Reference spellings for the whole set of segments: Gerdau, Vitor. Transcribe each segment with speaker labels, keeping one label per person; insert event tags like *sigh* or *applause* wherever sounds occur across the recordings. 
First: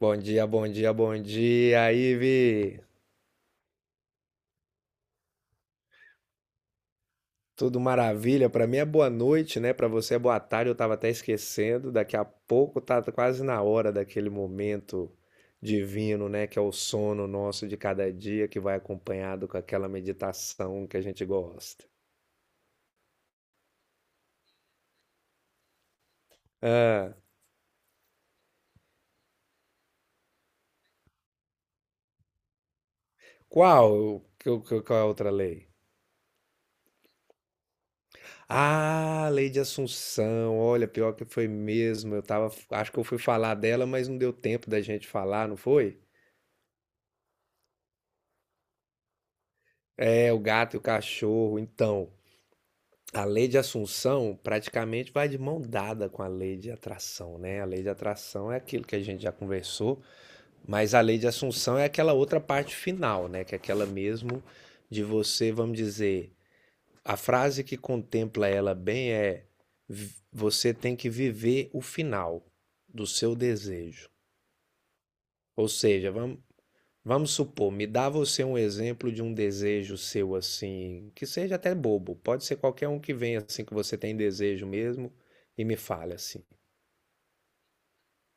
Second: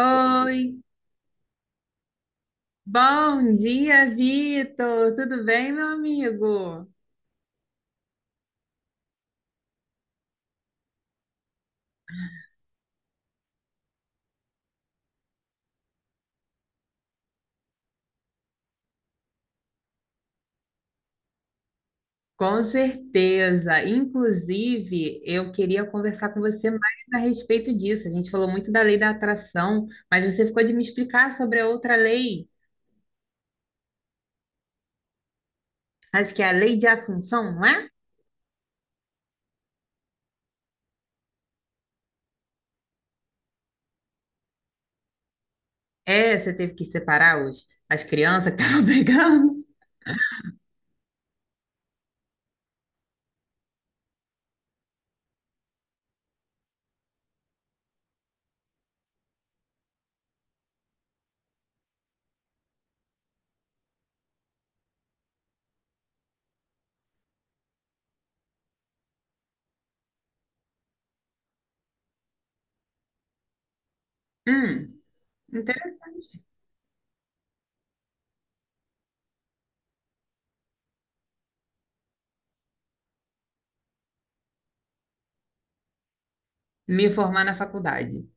Speaker 1: Bom dia, bom dia, bom dia, Ive.
Speaker 2: bom dia, Vitor. Tudo bem, meu amigo?
Speaker 1: Tudo maravilha? Pra mim é boa noite, né? Pra você é boa tarde, eu tava até esquecendo. Daqui a pouco tá quase na hora daquele momento divino, né? Que é o sono nosso de cada dia, que vai acompanhado com aquela meditação que a gente gosta.
Speaker 2: Com certeza. Inclusive, eu queria conversar com você mais
Speaker 1: Ah,
Speaker 2: a respeito disso. A gente falou muito da lei da atração, mas você ficou de me explicar sobre a outra lei.
Speaker 1: qual? Qual é a outra lei?
Speaker 2: Acho que é a lei de Assunção, não é?
Speaker 1: Ah, lei de Assunção. Olha, pior que foi mesmo. Eu tava, acho que eu fui falar dela, mas não deu tempo da gente falar, não foi?
Speaker 2: É, você teve que separar as crianças que estavam *laughs* brigando.
Speaker 1: É, o gato e o cachorro. Então, a lei de Assunção praticamente vai de mão dada com a lei de atração, né? A lei de atração é aquilo que a gente já conversou, mas a lei de Assunção é aquela outra parte final, né? Que é aquela mesmo de você, vamos dizer, a frase que contempla ela bem é: Você tem que viver o final do seu desejo."
Speaker 2: Hum,
Speaker 1: Ou seja, vamos,
Speaker 2: interessante.
Speaker 1: vamos supor, me dá você um exemplo de um desejo seu assim, que seja até bobo, pode ser qualquer um que venha assim que você tem desejo mesmo e me fale assim.
Speaker 2: Me formar na faculdade.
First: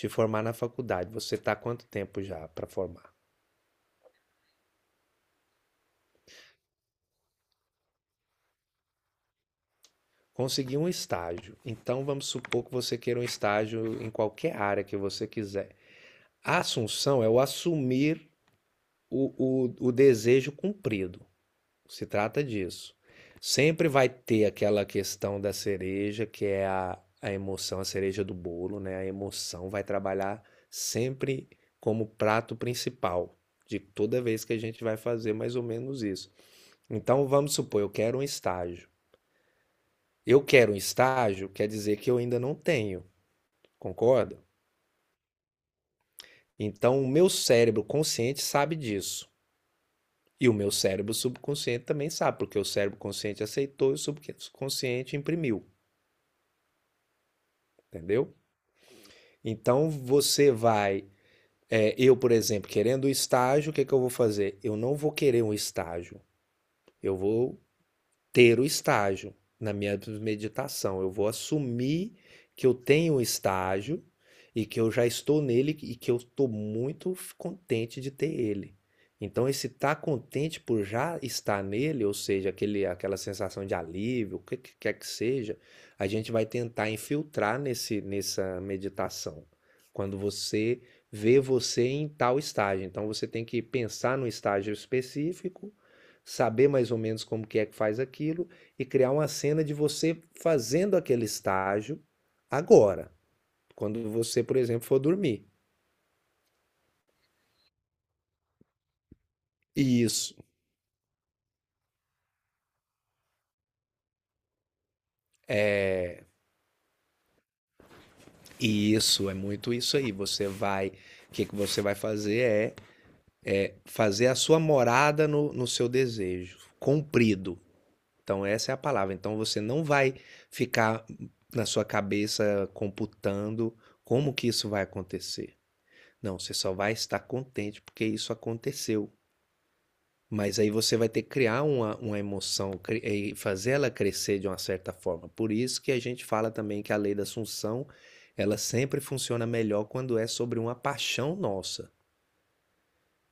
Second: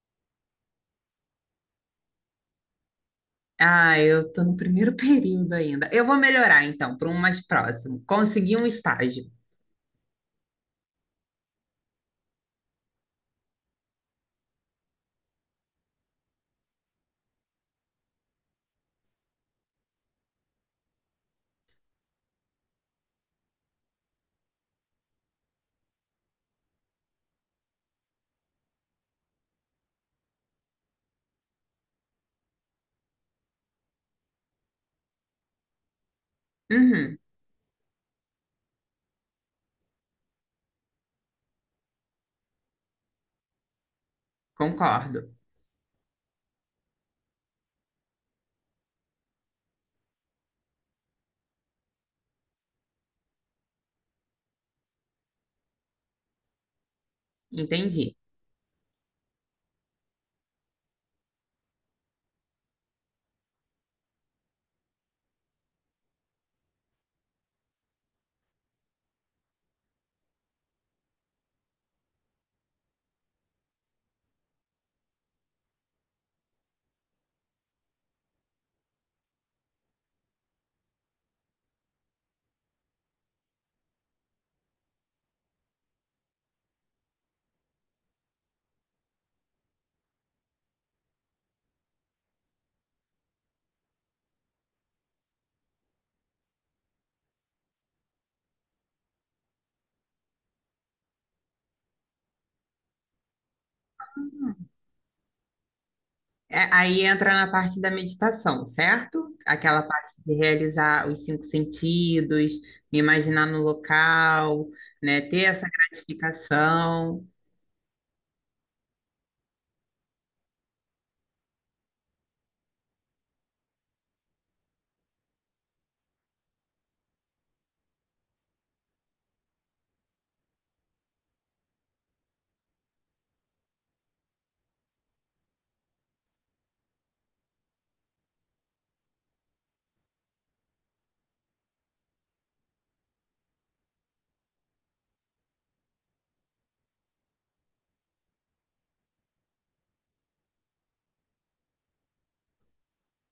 Speaker 1: Te formar na faculdade, você está quanto tempo já para formar?
Speaker 2: Ah, eu tô no primeiro *laughs* período ainda. Eu vou melhorar então, para um mais próximo. Consegui um estágio.
Speaker 1: Conseguir um estágio. Então vamos supor que você queira um estágio em qualquer área que você quiser. A assunção é o assumir o, o desejo cumprido. Se trata disso. Sempre vai ter aquela questão da cereja, que é a emoção, a cereja do bolo, né? A emoção vai trabalhar sempre como prato principal de toda vez que a gente vai fazer mais ou menos isso.
Speaker 2: Uhum,
Speaker 1: Então vamos supor, eu quero um estágio. Eu quero um estágio, quer dizer que eu ainda não tenho, concorda?
Speaker 2: concordo.
Speaker 1: Então o meu cérebro consciente sabe disso. E o meu cérebro subconsciente também sabe, porque o cérebro consciente aceitou e o subconsciente imprimiu,
Speaker 2: Entendi.
Speaker 1: entendeu? Então você vai, eu, por exemplo, querendo o estágio, o que que eu vou fazer? Eu não vou querer um estágio. Eu vou ter o estágio na minha meditação. Eu vou assumir que eu tenho um estágio e que eu já estou nele e que eu estou muito contente de ter ele. Então, esse estar contente por já estar nele, ou seja, aquele, aquela sensação de alívio, o que quer que seja, a gente vai tentar infiltrar nessa meditação. Quando você vê você em tal estágio. Então, você tem que pensar no estágio específico, saber mais ou menos como que é que faz aquilo e criar uma cena de você fazendo aquele estágio agora, quando você, por exemplo, for dormir.
Speaker 2: É, aí entra na parte da meditação, certo? Aquela
Speaker 1: E
Speaker 2: parte de
Speaker 1: isso
Speaker 2: realizar os cinco sentidos, me imaginar no local, né? Ter essa
Speaker 1: é
Speaker 2: gratificação.
Speaker 1: e isso é muito isso aí. Você vai, que você vai fazer é, é fazer a sua morada no seu desejo, cumprido. Então essa é a palavra. Então você não vai ficar na sua cabeça computando como que isso vai acontecer. Não, você só vai estar contente porque isso aconteceu. Mas aí você vai ter que criar uma emoção e fazer ela crescer de uma certa forma. Por isso que a gente fala também que a lei da Assunção, ela sempre funciona melhor quando é sobre uma paixão nossa.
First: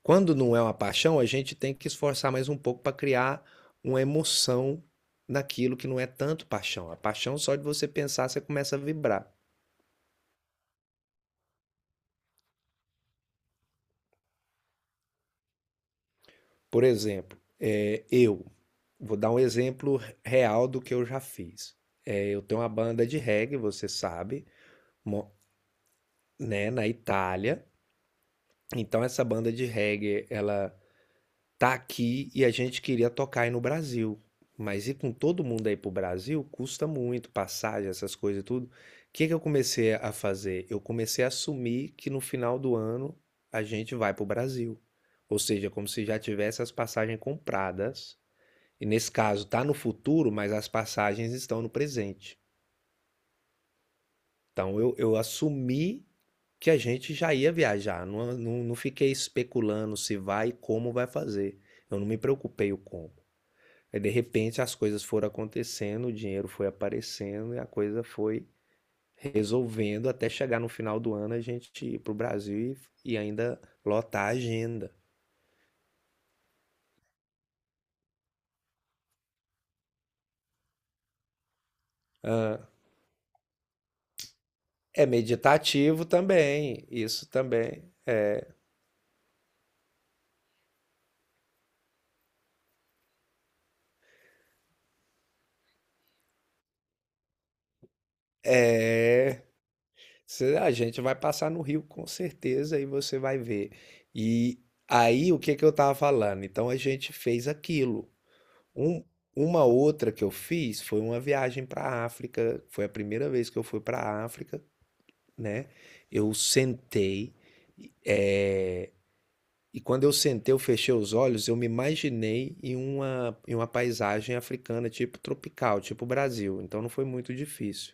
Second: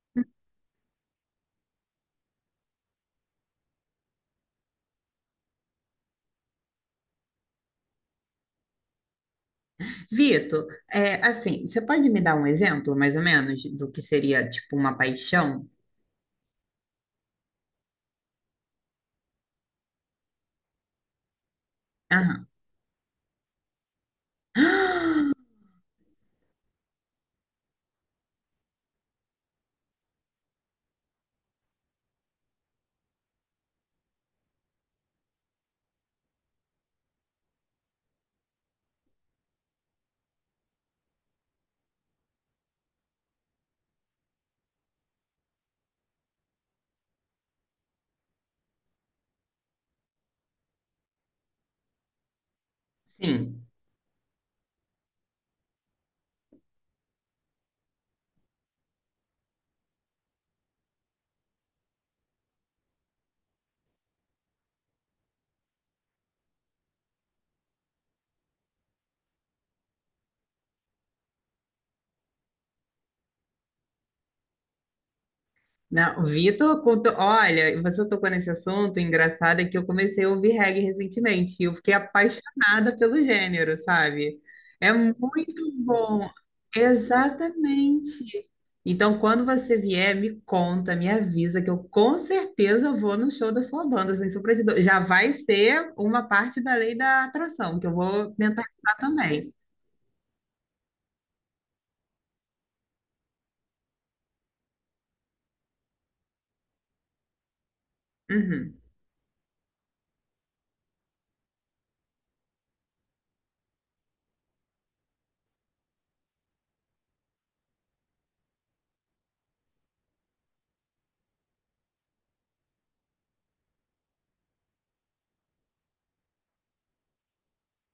Speaker 1: Quando não é uma paixão, a gente tem que esforçar mais um pouco para criar uma emoção naquilo que não é tanto paixão. A paixão só de você pensar, você começa a vibrar.
Speaker 2: Vitor, é, assim, você pode me dar um exemplo, mais ou menos, do que seria tipo uma paixão?
Speaker 1: Por exemplo, eu. Vou dar um exemplo real do que eu já fiz. É, eu
Speaker 2: Aham,
Speaker 1: tenho uma banda de reggae, você sabe, mo- né, na Itália. Então essa banda de reggae, ela tá aqui e a gente queria tocar aí no Brasil. Mas ir com todo mundo aí pro Brasil custa muito, passagem, essas coisas e tudo. O que que eu comecei a fazer? Eu comecei a assumir que no final do ano a gente vai pro Brasil. Ou seja, como se já tivesse as passagens compradas. E nesse caso está no futuro, mas as passagens estão no presente.
Speaker 2: sim.
Speaker 1: Então eu assumi que a gente já ia viajar, não fiquei especulando se vai e como vai fazer. Eu não me preocupei o como. Aí, de repente as coisas foram acontecendo, o dinheiro foi aparecendo e a coisa foi resolvendo até chegar no final do ano a gente ir para o Brasil ainda lotar a agenda.
Speaker 2: Não, Vitor, olha, você tocou nesse assunto, engraçado é que eu comecei a ouvir reggae recentemente e eu fiquei
Speaker 1: Ah,
Speaker 2: apaixonada pelo gênero, sabe? É
Speaker 1: é
Speaker 2: muito
Speaker 1: meditativo
Speaker 2: bom.
Speaker 1: também, isso também.
Speaker 2: Exatamente. Então, quando você vier, me conta, me avisa que eu com certeza vou no show da sua banda, sem sombra de dúvida. Já vai ser uma parte da lei da atração, que eu vou tentar ajudar
Speaker 1: É.
Speaker 2: também.
Speaker 1: A gente vai passar no Rio com certeza e você vai ver. E aí, o que que eu tava falando? Então a gente fez aquilo.
Speaker 2: Uhum.
Speaker 1: Um- uma outra que eu fiz foi uma viagem para a África. Foi a primeira vez que eu fui para a África, né? Eu sentei, eh, e quando eu sentei, eu fechei os olhos, eu me imaginei em em uma paisagem africana, tipo tropical, tipo Brasil. Então não foi muito difícil.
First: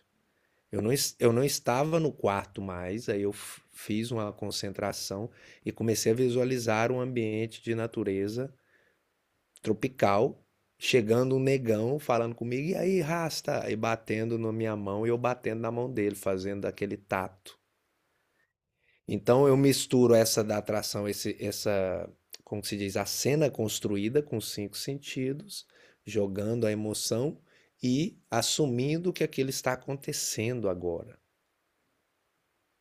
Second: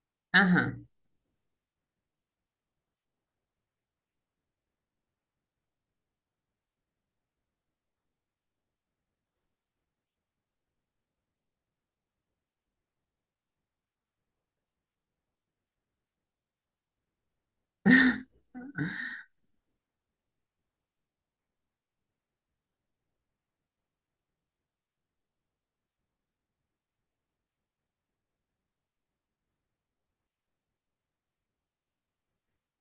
Speaker 1: Eu
Speaker 2: Aham.
Speaker 1: não, eu não estava no quarto mais, aí eu fiz uma concentração e comecei a visualizar um ambiente de natureza tropical, chegando um negão falando comigo, e aí, rasta? E batendo na minha mão e eu batendo na mão dele, fazendo aquele tato. Então eu misturo essa da atração, como que se diz, a cena construída com os cinco sentidos, jogando a emoção e assumindo que aquilo está acontecendo agora.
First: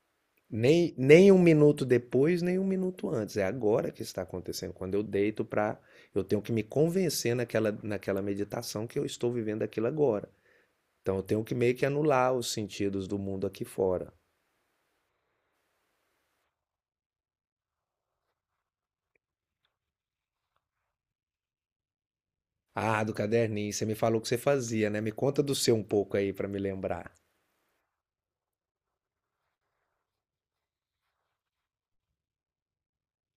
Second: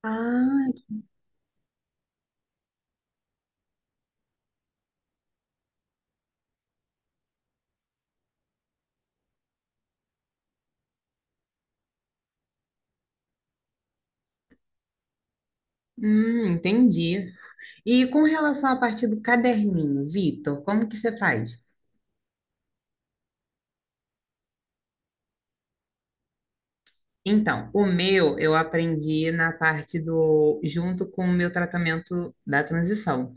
Speaker 2: Ah,
Speaker 1: Nem um minuto depois, nem um minuto antes. É agora que está acontecendo. Quando eu deito para. Eu tenho que me convencer naquela meditação que eu estou vivendo aquilo agora. Então eu tenho que meio que anular os sentidos do mundo aqui fora.
Speaker 2: entendi. E com relação à parte do caderninho, Vitor, como que você faz?
Speaker 1: Ah, do caderninho, você me falou que você fazia, né? Me conta do seu um pouco aí para me lembrar.
Speaker 2: Então, o meu eu aprendi na parte do, junto com o meu tratamento da transição.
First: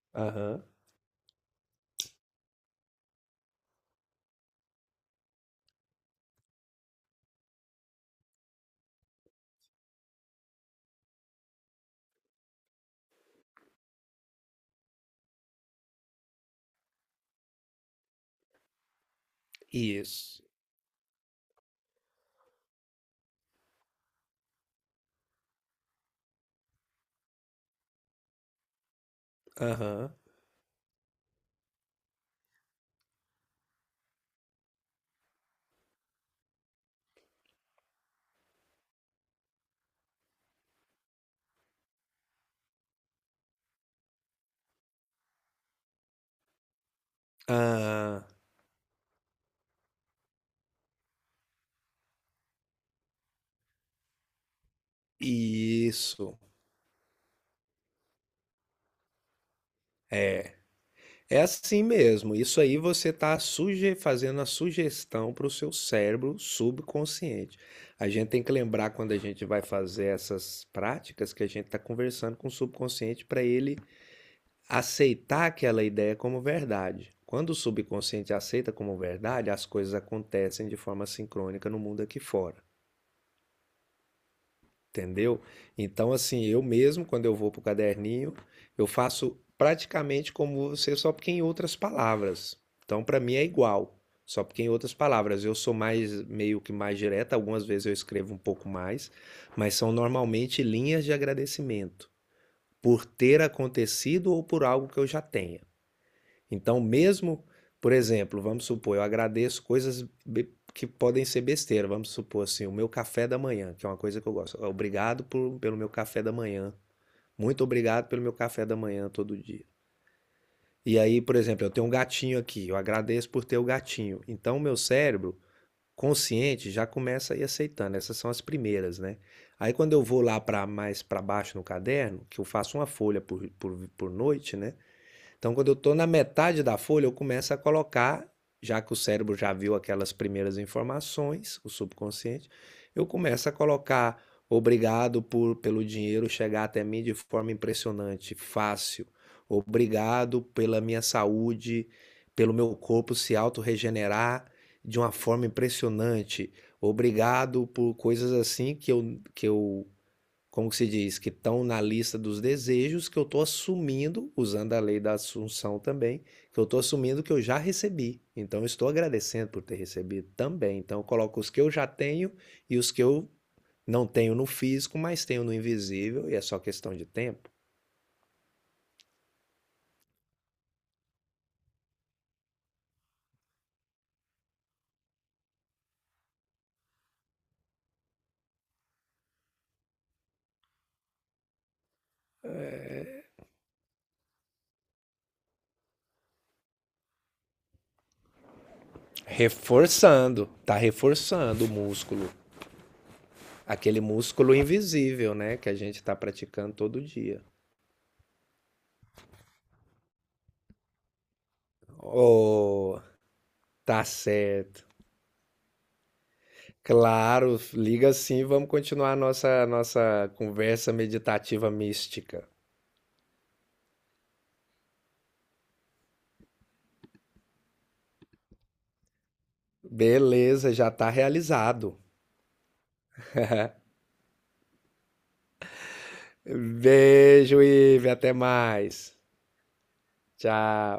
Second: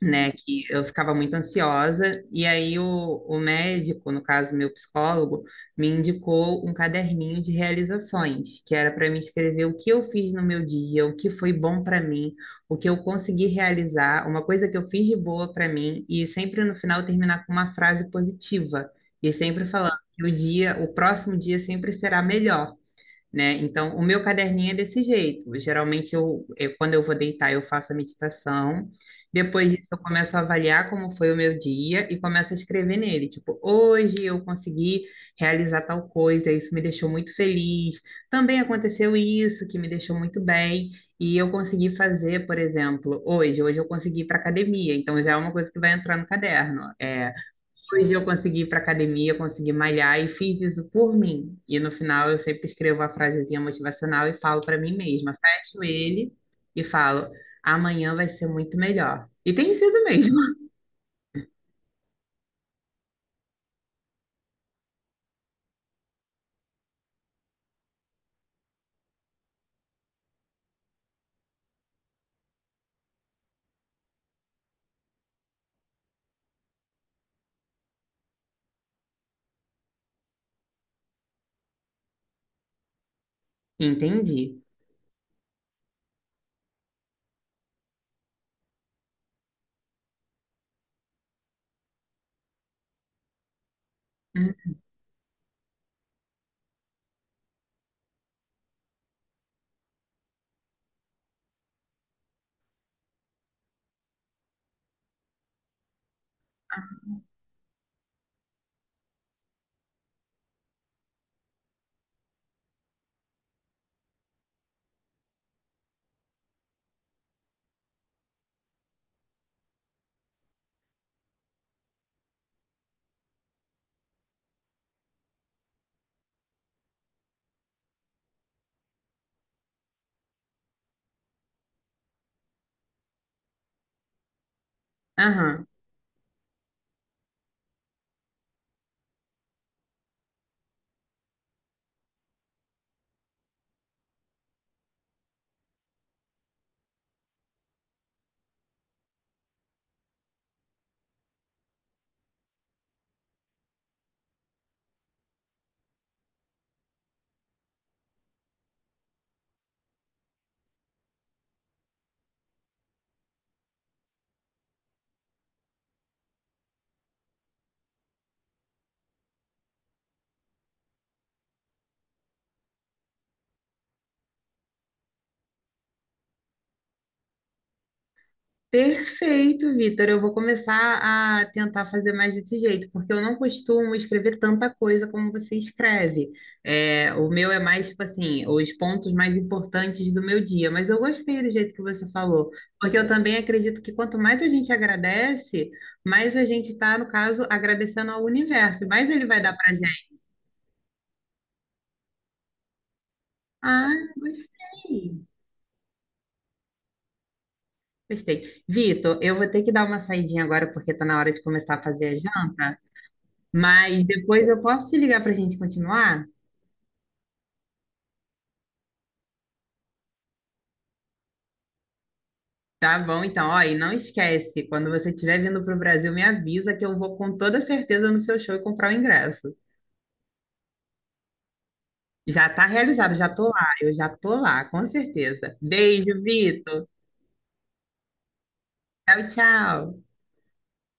Speaker 2: Né, que
Speaker 1: Aham.
Speaker 2: eu ficava muito ansiosa, e aí o médico, no caso meu psicólogo, me indicou um caderninho de realizações, que era para mim escrever o que eu fiz no meu dia, o que foi bom para mim, o que eu consegui realizar, uma coisa que eu fiz de boa para mim, e sempre no final terminar com uma frase positiva, e sempre falando que o
Speaker 1: Isso.
Speaker 2: dia, o próximo dia sempre será melhor, né? Então, o meu caderninho é desse jeito. Geralmente, quando eu vou deitar, eu faço a meditação. Depois disso, eu
Speaker 1: Aham.
Speaker 2: começo a avaliar como foi o meu dia e começo a escrever nele. Tipo, hoje eu consegui realizar tal coisa, isso me deixou muito feliz. Também aconteceu isso, que me deixou muito bem. E eu consegui fazer, por exemplo, hoje. Hoje eu consegui ir para academia. Então, já é uma coisa que vai entrar no caderno. É, hoje eu
Speaker 1: Ah,
Speaker 2: consegui ir para academia, consegui malhar e fiz isso por mim. E no final eu sempre escrevo a frasezinha motivacional e falo para mim mesma, fecho ele
Speaker 1: isso.
Speaker 2: e falo: amanhã vai ser muito melhor. E tem sido mesmo. *laughs*
Speaker 1: É assim mesmo. Isso aí você está suge fazendo a sugestão para o seu cérebro subconsciente. A gente tem que lembrar quando a gente vai fazer essas práticas que a gente está conversando com o subconsciente para ele aceitar aquela ideia como verdade. Quando o subconsciente aceita como verdade, as coisas acontecem de forma sincrônica no mundo aqui fora.
Speaker 2: Entendi.
Speaker 1: Entendeu? Então, assim, eu mesmo, quando eu vou pro caderninho, eu faço praticamente como você, só porque em outras palavras. Então, para mim é igual, só porque em
Speaker 2: Hum,
Speaker 1: outras palavras. Eu sou mais, meio que mais direta, algumas vezes eu escrevo um pouco mais, mas são normalmente linhas de agradecimento por ter acontecido ou por algo que eu já tenha. Então, mesmo, por exemplo, vamos supor, eu agradeço coisas que podem ser besteira. Vamos supor assim, o meu café da manhã, que é uma coisa que eu gosto. Pelo meu café da manhã. Muito obrigado pelo meu café da manhã todo dia. E aí, por exemplo, eu tenho um gatinho aqui, eu agradeço por ter o gatinho. Então, o meu cérebro consciente já começa a ir aceitando. Essas são as primeiras, né? Aí, quando eu vou lá para mais para baixo no caderno, que eu faço uma folha por noite, né? Então,
Speaker 2: Aham.
Speaker 1: quando eu estou na metade da folha, eu começo a colocar, já que o cérebro já viu aquelas primeiras informações, o subconsciente, eu começo a colocar obrigado pelo dinheiro chegar até mim de forma impressionante, fácil. Obrigado pela minha saúde, pelo meu corpo se auto regenerar de uma forma impressionante. Obrigado por coisas assim que eu, como que se diz, que estão na lista dos desejos que eu estou assumindo, usando a lei da assunção também, que eu estou assumindo que eu já recebi. Então, eu estou agradecendo por ter recebido também. Então, eu coloco os que eu já tenho e os que eu não tenho no físico, mas tenho no invisível, e é só questão de tempo.
Speaker 2: Perfeito, Vitor. Eu vou começar a tentar fazer mais desse jeito, porque eu não costumo escrever tanta coisa como você escreve. É, o meu é mais, tipo assim, os pontos mais importantes do meu dia. Mas eu gostei do jeito que você falou, porque eu também acredito que quanto mais a gente agradece, mais a gente está, no caso, agradecendo ao universo, mais ele vai dar pra gente.
Speaker 1: Reforçando, tá reforçando o músculo.
Speaker 2: Ah,
Speaker 1: Aquele músculo
Speaker 2: gostei.
Speaker 1: invisível, né? Que a gente está praticando todo dia.
Speaker 2: Gostei. Vitor, eu vou ter que dar uma saidinha agora, porque tá na hora de começar a fazer a janta.
Speaker 1: Oh, tá
Speaker 2: Mas depois eu
Speaker 1: certo.
Speaker 2: posso te ligar para a gente continuar?
Speaker 1: Claro, liga sim, vamos continuar a nossa conversa meditativa mística.
Speaker 2: Tá bom, então. Ó, e não esquece, quando você estiver vindo para o Brasil, me avisa que eu vou com toda certeza no seu show e comprar o ingresso.
Speaker 1: Beleza, já está realizado.
Speaker 2: Já tá realizado, já tô lá, eu já tô lá, com certeza. Beijo, Vitor.
Speaker 1: Beijo, Ive, até mais.
Speaker 2: Tchau, tchau.
Speaker 1: Tchau.